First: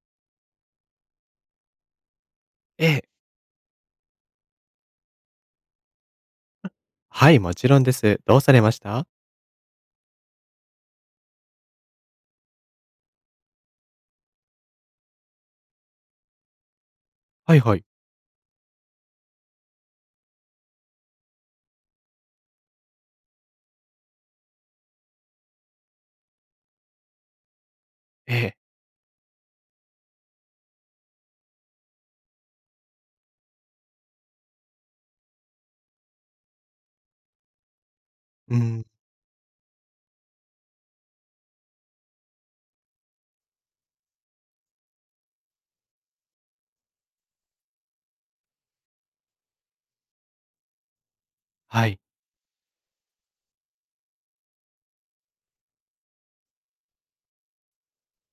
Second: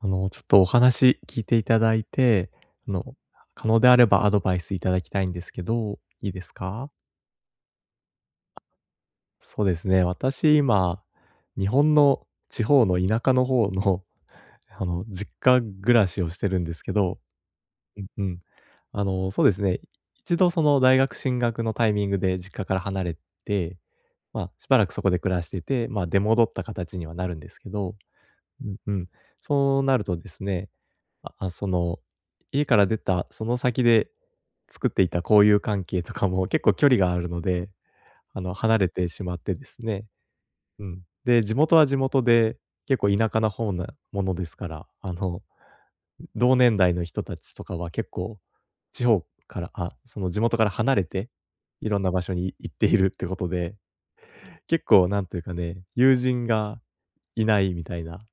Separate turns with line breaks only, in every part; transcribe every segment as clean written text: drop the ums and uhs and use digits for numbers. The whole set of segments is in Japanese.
ちょっとお話聞いていただいて、
え
あ
え。
の、可能であればアドバイスいただきたいんですけど、いいですか？
はい、もちろんです。どうされました？
そうですね、私今、日本の地方の田舎の方の、実家暮らしをしてるんですけど、
はいはい。
うん。そうですね、一度その大学進学のタイミングで実家から離れて、まあ、しばらくそこで暮らしてて、まあ、出戻った形にはなるんですけど。
ええ。
うんうん。そうなるとですね、ああ、その、家から出たその先で作っていた交友関係とかも結構距離があるので、
う
離
ん。
れてしまってですね。うん。で、地元は地元で、結構田舎な方なものですから、同年代の人たちとかは結構地方から、その地元から離れて、
は
いろ
い。
んな場所に行っているってことで、結構なんというかね、友人がいないみたいな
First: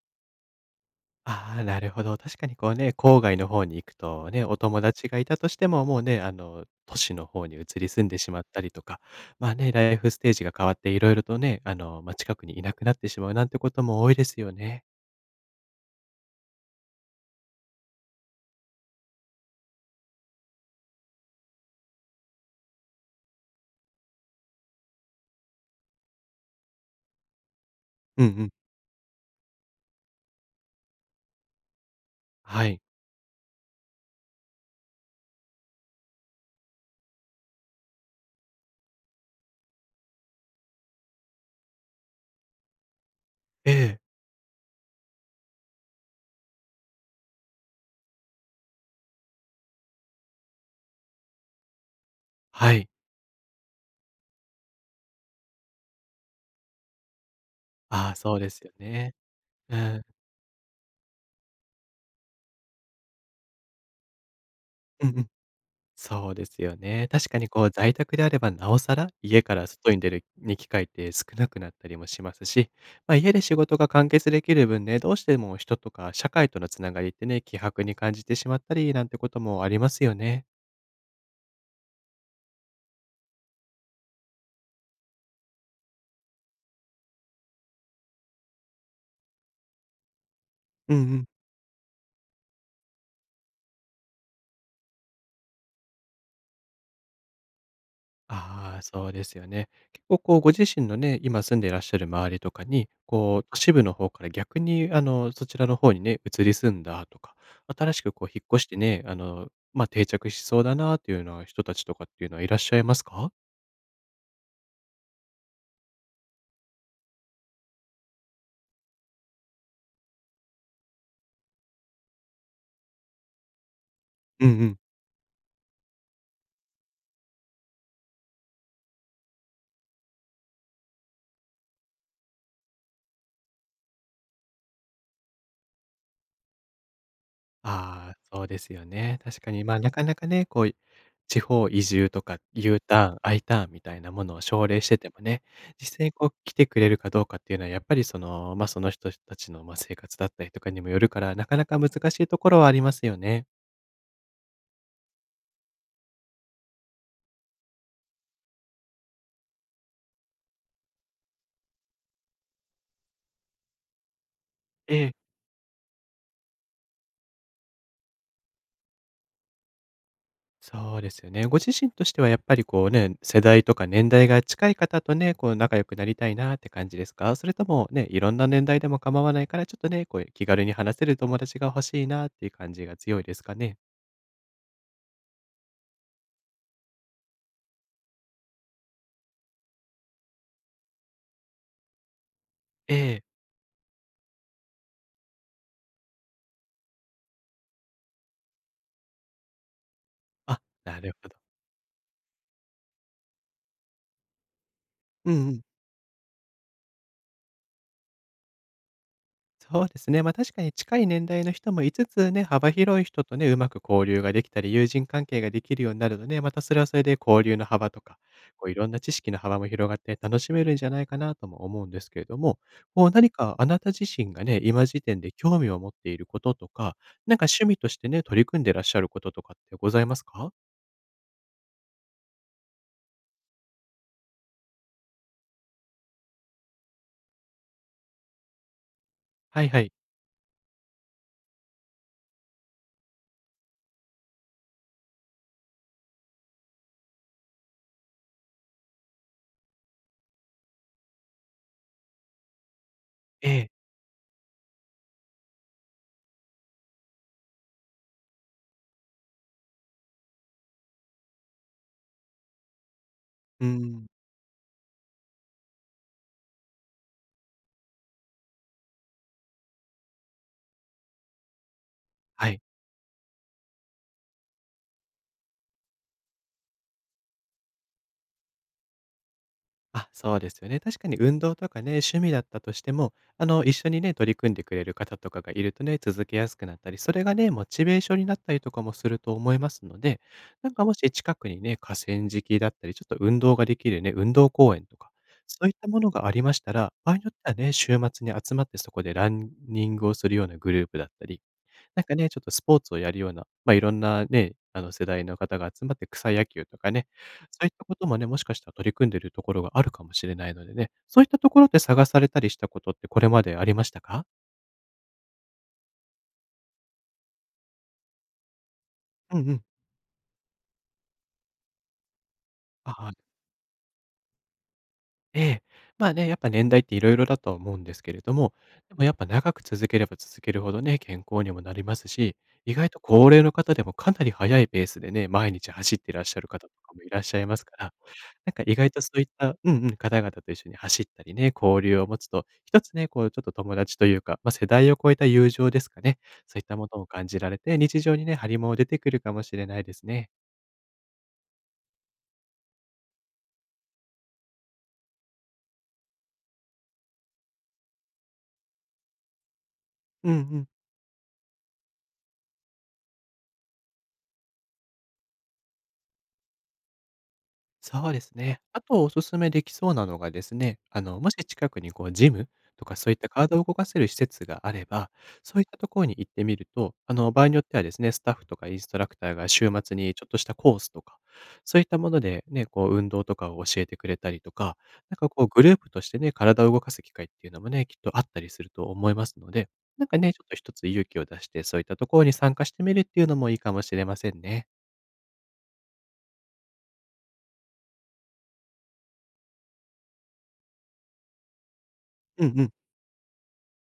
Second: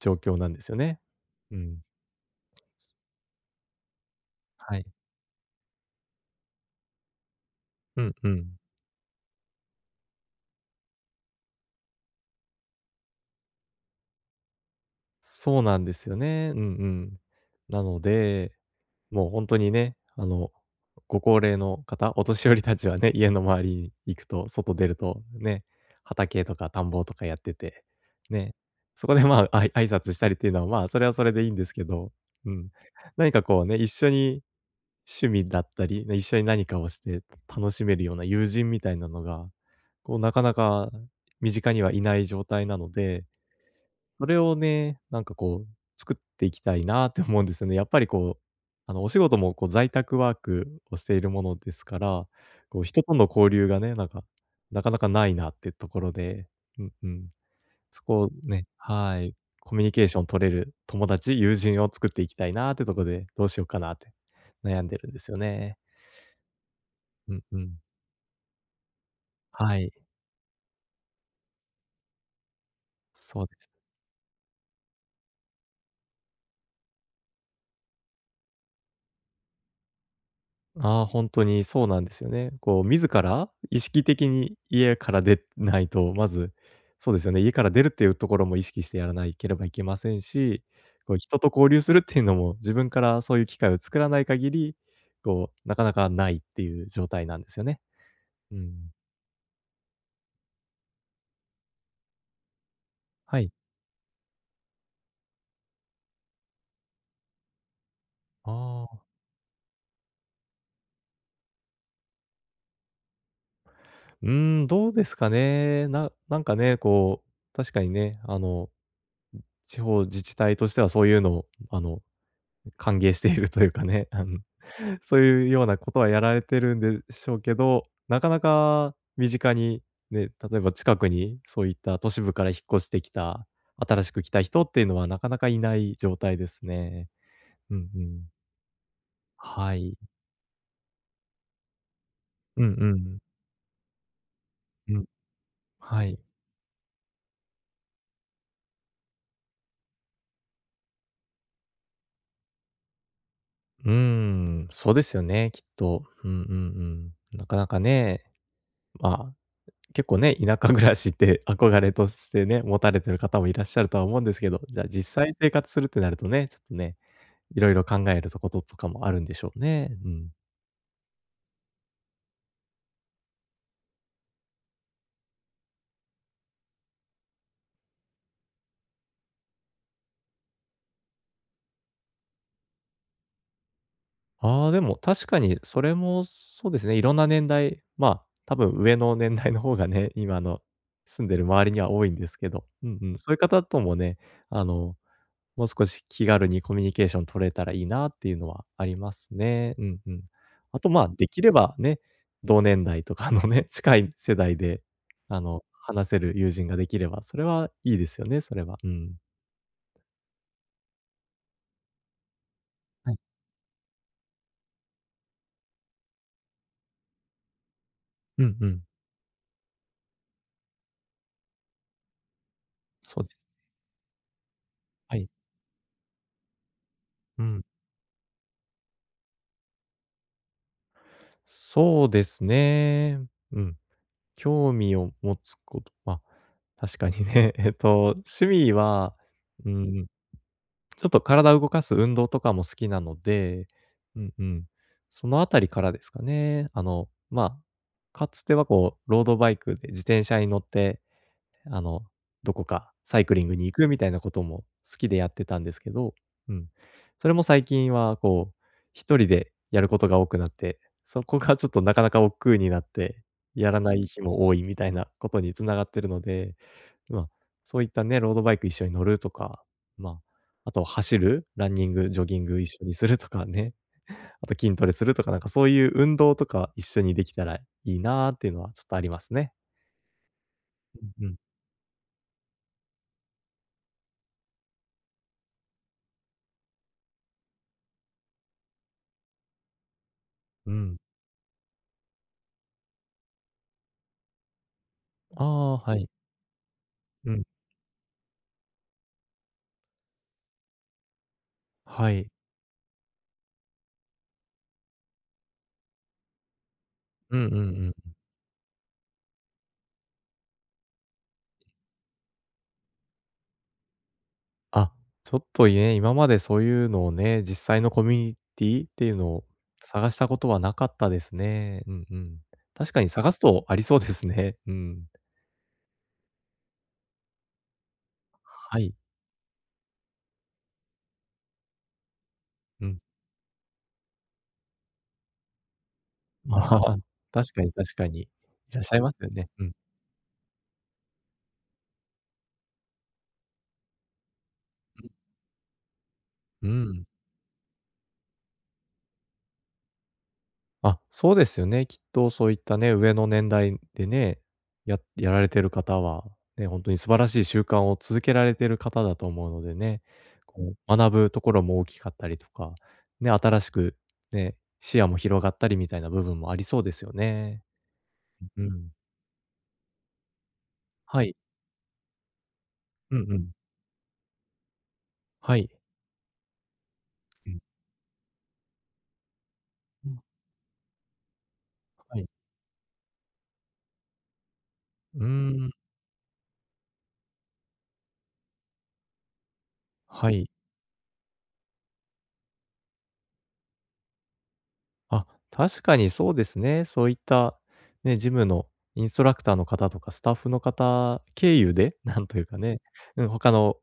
状況なんですよね。
あ
う
あ、な
ん。
るほど。確かにこうね、郊外の方に行くとね、お
は
友
い。
達がいたとしても、もうね、都市の方に移り
う
住ん
ん
で
う
しまっ
ん。
たりとか、まあね、ライフステージが変わっていろいろとね、まあ、近くにいなくなってしまうなんてことも多いですよね。
そうなんですよね。うんうん。なので、もうほんとにね、ご高齢の方、お年寄りたちはね、家の周りに行くと、外出るとね、畑とか田んぼとかやってて、
うんうん。
ね、そこで、まあ、あい挨拶したりっていうのは、まあ、それはそれでいいんですけど、う
は
ん。
い。
何かこうね、一緒に趣味だったり、一緒に何かをして楽しめるような友人みたいなのが、こう、なかなか身近にはいない状態なので、
ええ。
それをね、なんかこう、作っていきたいなって思うんですよね。やっぱりこう、お仕事もこう在宅ワークをしているものですから、
は
こう、
い。
人との交流がね、なんか、なかなかないなってところで、うんうん。そ
ああ、
こを
そうです
ね、
よね。
はい、コ
う
ミュニ
ん。
ケーション取れる友達、友人を作っていきたいなってところで、どうしようかなって悩んで
うん
るんで
うん。
すよね。
そうですよね。確
う
か
ん
に
う
こう
ん。
在宅であればなおさら、家から
は
外
い。
に出るに機会って少なくなったりもしますし、まあ、家で
そうで
仕
す。
事が完結できる分ね、どうしても人とか社会とのつながりってね、希薄に感じてしまったりなんてこともありますよね。
ああ、ほにそうなんですよね。こう自ら意識的に家から出ないと、まず、そうですよね、家から出るっていうところも意識してやらないければいけませんし、
うんう
こう
ん。
人と交流するっていうのも、自分からそういう機会を作らない限り、こう、なかなかないっていう状態なんですよね。うん。
ああ、そうですよね。結構こうご自身のね、今住んでいらっしゃる周りとかに、こ
は
う
い。
都市部の方から逆にそちらの方にね、移り住んだとか、新しくこう引っ越して
あ
ね、
あ、
まあ定着しそうだなっていうような人たちとかっていうのはいらっしゃいますか？
うーどうですかね。なんかね、こう、確かにね、地方自治体としてはそういうのを、歓迎しているというかね、
うんうん。
そういうようなことはやられてるんでしょうけど、なかなか身近に、ね、例えば近くにそういった都市部から引っ越してきた、新しく来た人っていうのはなかなかいない状態ですね。うんう
ああ、
ん。
そうですよね。確かに、ま
は
あ、な
い。
かなかね、こう、地方移住とか
うん
U
う
ターン、
ん。
I ターンみたいなものを奨励して
うん。
てもね、実
は
際に
い。
こう来てくれるかどうかっていうのはやっぱりその、まあ、その人たちの、ま、生活だったりとかにもよるから、なかなか難しいところはありますよね。
そうですよね、きっと。うんうんうん。なかなかね、まあ結構ね、田舎暮らしって 憧れとしてね、持たれてる方もいらっしゃるとは思うんですけど、じゃあ
ええ、
実際生活するってなるとね、ちょっとね、いろいろ考えるとこととかもあるんでしょうね。うん。
そうですよね。ご自身としてはやっぱりこうね、世代とか年代が近い方とね、こう仲良くなりたいなって感じですか？それともね、いろんな年代でも構わないから、ちょっとね、こう気軽に話せる友達が欲しいなっていう感じが強いですかね？
ああ、でも確かにそれもそうですね、いろんな年代、まあ、多分上の年代の方がね、今の住んでる周りには多いんですけど、う
え
んうん、
え。
そういう方ともね、あの、もう少し気軽にコミュニケーション取れたらいいなっていうのはありますね。うんうん。
あ、
あと、
な
まあ、
る
で
ほど。
きればね、同年代とかのね、近い世代で、
うんうん。
話せる友人ができれば、それはいいですよね、それは。うん。
そうですね、ま、確かに近い年代の人もいつつね、幅広い
はい。
人とね、うまく交流ができたり、友人関係ができるようになるとね、またそれはそれで交流の幅とか、
うん
こ
う
うい
ん。
ろんな知識の幅も広がって楽しめるんじゃないかなとも思うんですけれども、こう
そう
何
です。
かあなた自身がね、今時
は
点
い。
で興味を持っていることとか、なん
う
か趣
ん。
味としてね、取り組んでらっしゃることとかってございますか？
そうですね。うん。興味を持つこと、まあ、確かにね、趣味は、
はい
う
はい。
ん。ちょっと体を動かす運動とかも好きなので、うんうん。そのあたりからですかね。まあ、かつてはこう、ロードバイクで自転車に乗ってあの、どこかサイクリン
え
グに
え。
行くみたいなことも好きでやってたんですけど、うん。それも最近はこう、一人でやることが多くなって、そこがちょっとなかなか億劫になって、
う
やらない
ん。
日も多いみたいなことに繋がってるので、まあ、そういったね、ロードバイク一緒に乗るとか、まあ、あと走る、ランニング、ジョギン
はい。
グ一緒にするとかね、あと筋トレするとか、なんかそういう運動とか一緒にできたらいいなっていうのはちょっとありますね。
あ、そうですよね。確かに
うんうん。
運動とかね、趣味だったとしても、一緒にね、取り組んでくれる方とかがいるとね、続けやすくなったり、それがね、モチベーションになったりとかもすると思いますので、な
う
んかも
ん。
し近くにね、河川敷だったり、ちょっと運動ができるね、運動公園とか、
あ
そういっ
あ、
た
は
も
い。
のがありましたら、場合によ
う
って
ん、
はね、週末に集まってそこでランニングをするようなグループだったり、なん
は
かね、
い。
ちょっとスポーツをやるような、まあ、いろんなね、世代の方が集まって草野球とかね、
うんうん
そういったこと
うん。
もね、もしかしたら取り組んでるところがあるかもしれないのでね、そういったところで探されたりしたことってこれまでありましたか？
あ、ちょっとね今までそういうのをね、実際のコミュニティっていうの
うん
を
うん。
探したことはなかったですね。うんうん。確か
あ
に
あ、
探すとありそうですね。うん。
ええ。まあね、やっぱ年代っていろいろだとは思うんですけれども、
は
で
い。
もやっぱ長く続ければ続けるほどね、健康にもなりますし、意
う
外と
ん。
高齢の方でもかなり速いペースでね、毎日走っていらっしゃる 方と
ああ、
かもいらっしゃい
確
ま
か
す
に
から、
確かに。い
なんか意
らっ
外
しゃ
と
い
そ
ます
ういっ
よね。
た
う
う
ん。
んうん、方々と一緒に走ったりね、交流を持つと、一つね、こうちょっと友達というか、ま、世代を超えた友情ですかね、そういっ
う
たもの
ん。
を感じられて、日常にね、張りも出てくるかもしれないですね。
あ、そうですよね。きっとそういったね、上の年代でね、やられてる方は、ね、本当に素晴らしい習慣を続けられてる方だと思うのでね、
うんうん。
こう、学ぶところも大きかったりとか、ね、新しくね、視野も広がったりみたいな部分もありそうですよね。
そうですね。
う
あ
ん。
とおすすめできそうなのがですね、
は
もし
い。
近くにこうジムとかそうい
う
っ
ん
た
うん。
体を動かせる施設があれば、
は
そういっ
い。
たところに行ってみると、場合
う
に
ん、
よってはですね、スタッフとかインストラクターが週末
う
に
ん。
ちょっとしたコースとか、そういったも
は
の
い。
でね、こう運動とかを教えてくれたりとか、なん
うー
かこうグ
ん、
ループとしてね、体を動かす機会っていうのもね、きっとあったりすると思いますので、なんか
は
ね、ちょっ
い。
と一つ勇気を出して、そういったところに参加してみるっていうのもいいかもしれませんね。
あ、確かにそうですね。そういった、ね、ジムのインストラクターの方とかスタッフの方経由で、なんとい
う
うか
んうん。
ね、うん、他の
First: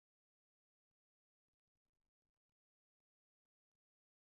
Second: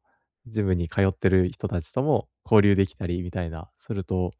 ジムに通ってる人たちとも交流できたりみたいな、すると、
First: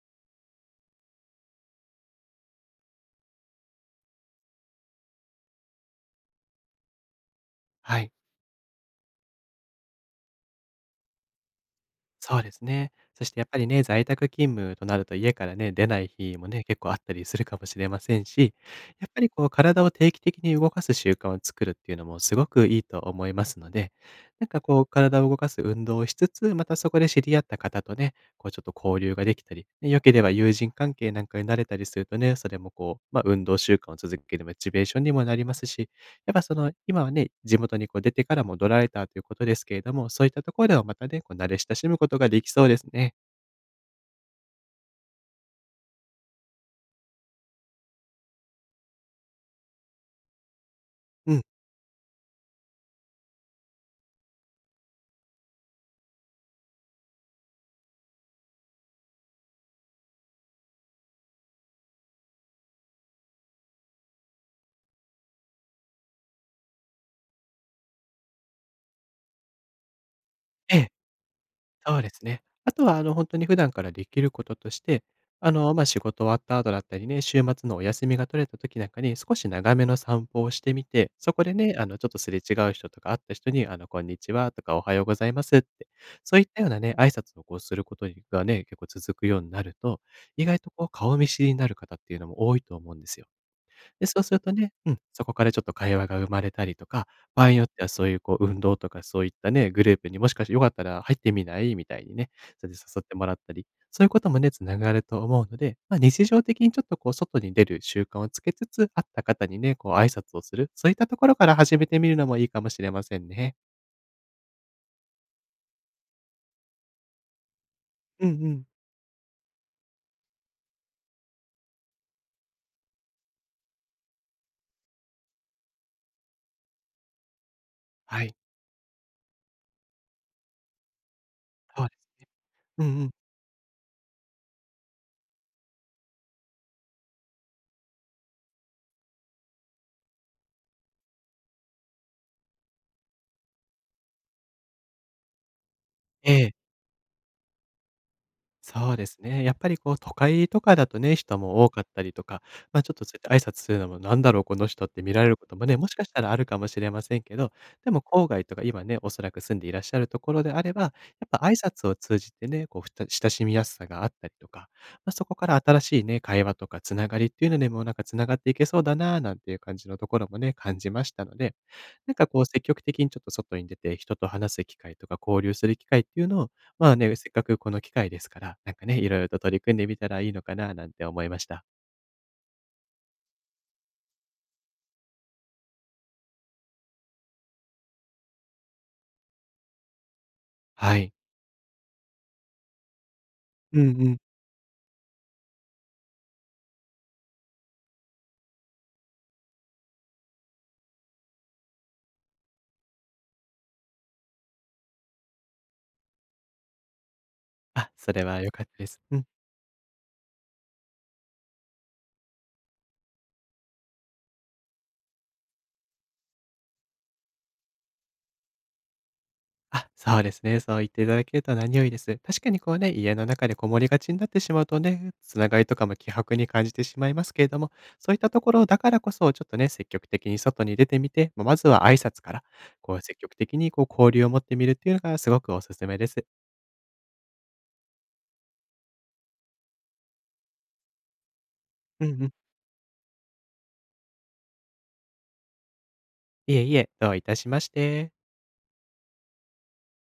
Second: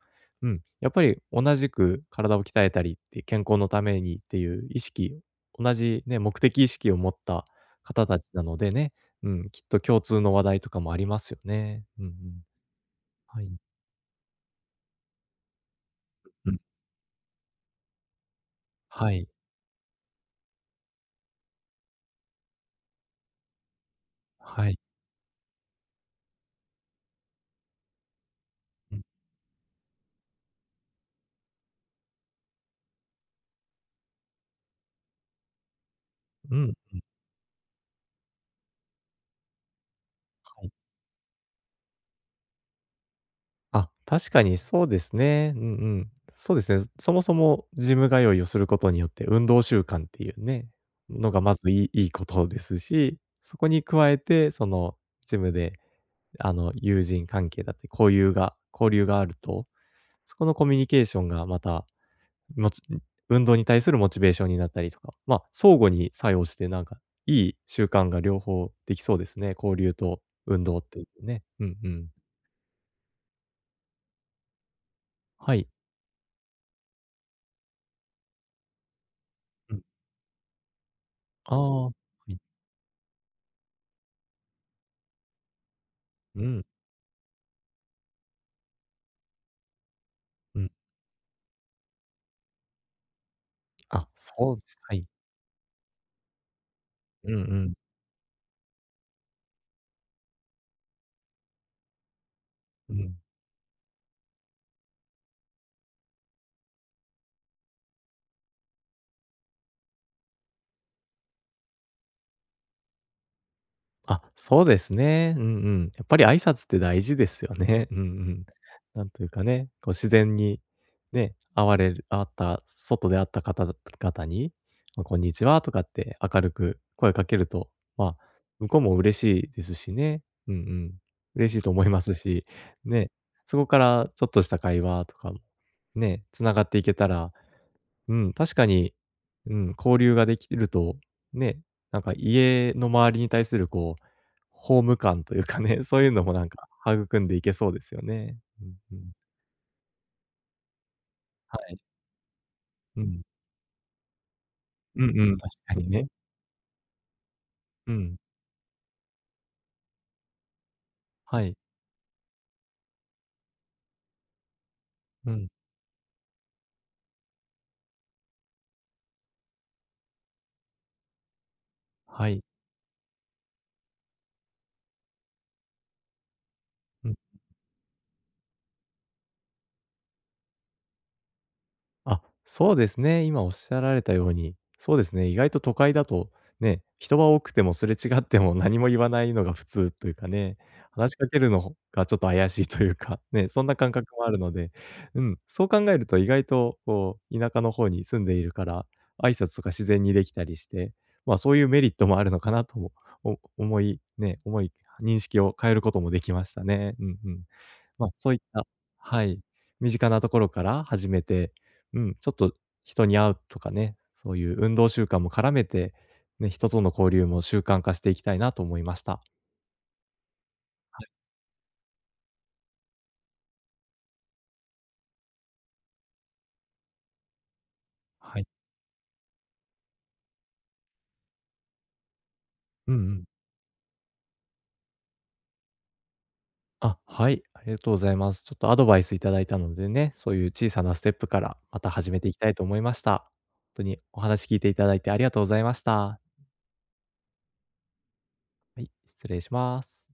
うん、やっぱり同じく体を鍛えたりって、健康のためにっていう意識、同じね、目的意識を持った
は
方
い。
たちなのでね、うん、きっと共通の話題とかもありますよね。うんう
そ
ん。
うですね。そして
は
やっぱ
い。
りね、在宅勤務となると家からね、出ない日も
うん。
ね、結構あったりするかもしれませんし、やっ
は
ぱ
い。
りこう体を定期的に動かす習慣を作るっていうのもすごくいいと思いますので、なんか
はい。
こう体を動かす運動をしつつ、またそこで知り合った方とね、こうちょっと
う
交
ん。
流ができたり、ね良ければ友人関係なんかになれたりするとね、それもこう、まあ運動習慣を続けるモチベーションにもなりますし、やっぱそ
うん。
の、
は
今はね、地元にこう出てからもドラられたということですけれども、そういったところ
い。
ではまたね、こう慣れ親しむことができそうですね。
あ、確かにそうですね。うんうん。そうですね。そもそもジム通いをすることによって、運動習慣っていうね、の
うん。
がまずいいいいことですし、そこに加えて、そのジムで、友人関係だって交流があると、そこのコミュニケーションがまた、もち運動に対するモチベーションになったりとか、まあ、相互に作用して、なんか、いい習慣が両方できそうですね。交流と運
え
動っ
え、
ていうね。うんう
そう
ん。
ですね。あとはあの、本当に普段からできることとして、
はい。
まあ、仕事終わった後だったりね、週末のお休みが取れた時なんかに、少し長
うん。
めの散歩をしてみて、そこで
あ
ね、
あ。は
ちょっとす
い。
れ違う人とか会った人に、こんにちはとか、おはようございますって、そうい
う
った
ん、
ようなね、挨拶をこうすることにがね、結構続くようになると、意外
う
と
ん。
こう顔見知りになる方っていうのも多いと思うんですよ。で、
あ、
そうすると
そうで
ね、
す。
う
は
ん、
い。
そこからちょっと会話が生まれたりとか、
うんう
場合によっ
ん、
てはそういうこう運動とかそういったね、グループにもしかしてよかったら入ってみない？みたいにね、それで
う
誘って
ん。
もらったり、そういうこともね、つながると思うので、まあ、日常的にちょっとこう外に出る習慣をつけつつ、会った方にね、こう挨拶をする、そういったところから始めてみるのもいいかもしれませんね。
あ、そうですね。うんうん。やっぱり挨拶って大事ですよね。うんう
うんう
ん。
ん。
なんというかね、こう自然にね、会われる会った外で会った方に、ま、こんにちはとかって明るく声かけると、まあ、
はい、
向こうも嬉しいですしね。うんうん。嬉しいと
そ
思
う
い
です
ます
ね。
し、
うんう
ね、
ん。
そこからちょっとした会話とかも、ね、つながっていけたら、うん、確かに、うん、交流ができると、ね、なんか家の周りに対するこう、ホーム感というかね、そういうの
え
もなん
え。
か育んでいけそうですよね。うん
そ
う
うで
ん。
すね。やっぱりこう都会とかだとね、人
は
も多
い。
かったりとか、ま、ちょっ
う
とそう
ん。
やって挨拶するのもなんだろう、この人って
う
見
ん
られ
う
る
ん、
こ
確
とも
か
ね、も
に
しか
ね。
したらあるかもしれませんけど、で
う
も
ん。
郊外とか今ね、おそらく住んでいらっしゃるところであれば、やっぱ
は
挨
い。
拶を通じてね、こうふた親しみやすさがあったりとか、まあ、そ
う
こか
ん。
ら新しいね、会話とかつながりっていうのでもなんかつながっていけそうだなあなんていう感じのところもね、感じましたので、なんか
は
こ
い。
う積極的にちょっと外に出て人と話す機会とか交流する機会っていうのをまあ
う
ね、
ん。
せっかくこの機会ですから、なんかね、いろいろと取り組んでみたらいいのかななんて思いました。
あ、そうですね。今おっしゃられたように、そうですね、意外と都会だと、ね、人は多くてもすれ違っても何も言わないのが普通というかね、
はい。
話しかけるのがちょっと怪しいというか、ね、そんな
うん
感覚
うん。
もあるので、うん、そう考えると意外とこう、田舎の方に住んでいるから、挨拶とか自然にできたりして、まあ、そういうメリットもあるのかなとも、お思いね、思い認識を変えることもできましたね。うんうん。
あ、
まあ、
それ
そういっ
は良か
た、
ったです。う
は
ん。
い、身近なところから始めて、うん、ちょっと人に会うとかね、そういう運動習慣も絡めて、ね、人との交流も習慣化していきたいなと思いました。
あ、そうですね。そう言って
は
い
い、
ただけると何よりです。確かにこうね、家の中でこもりがちになってしまうとね、つながりとかも希薄に感じてしまいますけれども、そういった
は
と
い。
ころだからこそ、ちょっとね、積極的に外に出てみて、ま、まずは挨拶から、
う
こ
んう
う積
ん。
極的にこう交流を持ってみるっていうのがすごくおすすめです。
あ、はい、ありがとうございます。ちょっとアドバイスいただいたのでね、そういう小さなステップからまた
う
始め
んう
て
ん。
いきたいと思いました。本当にお話聞いていただいてありがとうございました。
いえいえ、どういたしまして。
はい、失礼します。